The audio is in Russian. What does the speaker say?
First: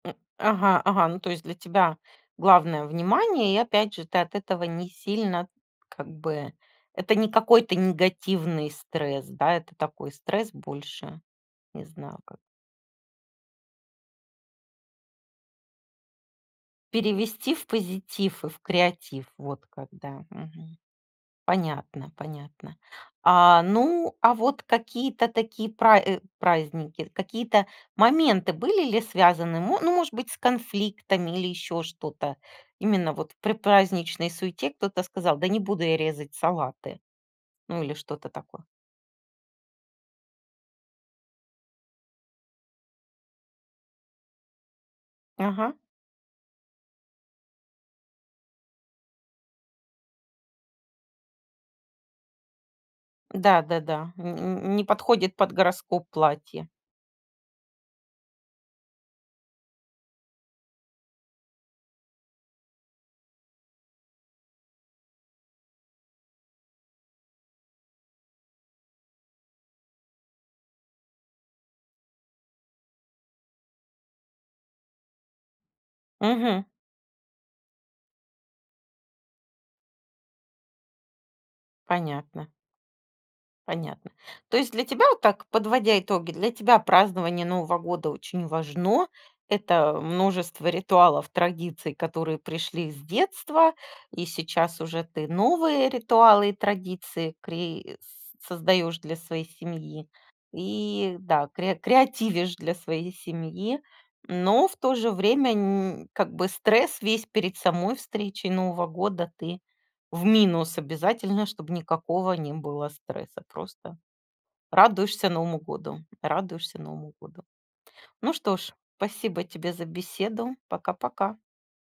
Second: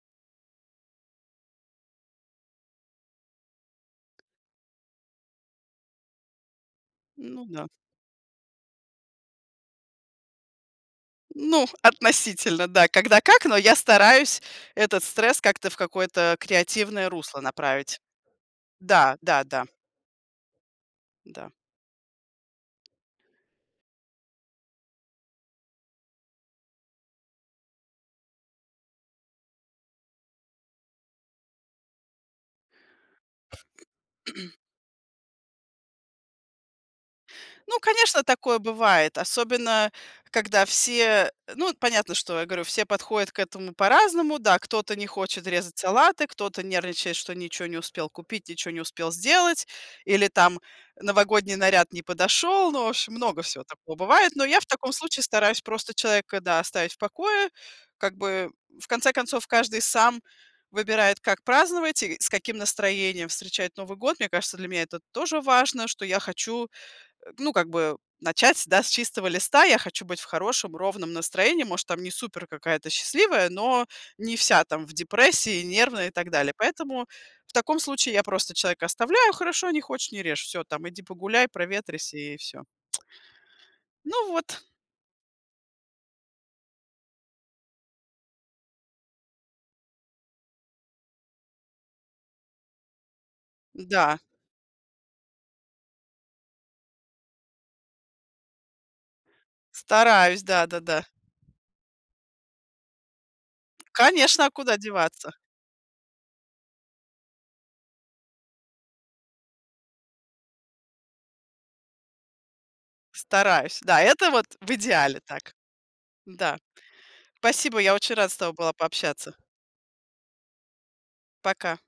М. Ага, ага, ну то есть для тебя главное- внимание и, опять же, ты от этого не сильно, как бы это не Ну да. какой-то негативный стресс, да, это такой стресс больше, Ну, не знаю как относительно, да. Когда как, но я стараюсь этот стресс как-то в какое-то креативное русло перевести в направить. позитив, и в Да, креатив, да, да. вот как, да. Мгм. Да. Понятно. Понятно. А, ну, а вот какие-то такие пра праздники, какие-то моменты были ли связаны, мо ну может быть с конфликтами или ещё что-то? Именно вот в предпраздничной суете кто-то сказал: "Да не буду я резать салаты." Ну, Ну или конечно, что-то такое такое. бывает, особенно когда все, ну, понятно, что я говорю, все подходят к этому по-разному. Да, кто-то не хочет Ага. резать салаты, кто-то нервничает, что ничё не успел купить, ничё не успел сделать, или, там, новогодний наряд не подошел. Ну в общем, много всего такого Да-да-да. бывает. Но я в Н не таком случае подходит под стараюсь просто гороскоп человека, да, платье. оставить в покое. Как бы, в конце концов, каждый сам выбирает, как праздновать и с каким настроением встречать Новый год. Мне кажется, для меня это тоже важно, что я хочу, э, ну, как бы начать, да, с чистого листа. Я хочу быть в хорошем, ровном настроении. Может, там не супер какая-то счастливая, но не вся там в депрессии, нервной и так далее. Мгм. Поэтому в таком случае я просто человека оставляю: "Хорошо, не хочешь- не режь". Всё там иди погуляй, проветрись и Понятно. всё. Понятно. Ну То вот. есть, для тебя, так, подводя итоги, тебя празднование Нового года очень важно. Это множество ритуалов, традиций, которые пришли с детства, Да. и сейчас уже ты новые ритуалы и традиции кри с создаешь для своей семьи, Стараюсь. Да-да-да. и да, кре креативишь для своей семьи. Конечно, а Но, куда в то же деваться? время, нь как бы стресс весь перед самой встречей Нового года ты в минус обязательно, чтобы никакого не было стресса. Стараюсь. Просто Да, это вот в идеале радуешься так. Новому году, Да. радуешься Новому году. Спасибо. Я очень рада Ну с тобой что ж, была пообщаться. спасибо тебе за беседу. Пока пока. Пока.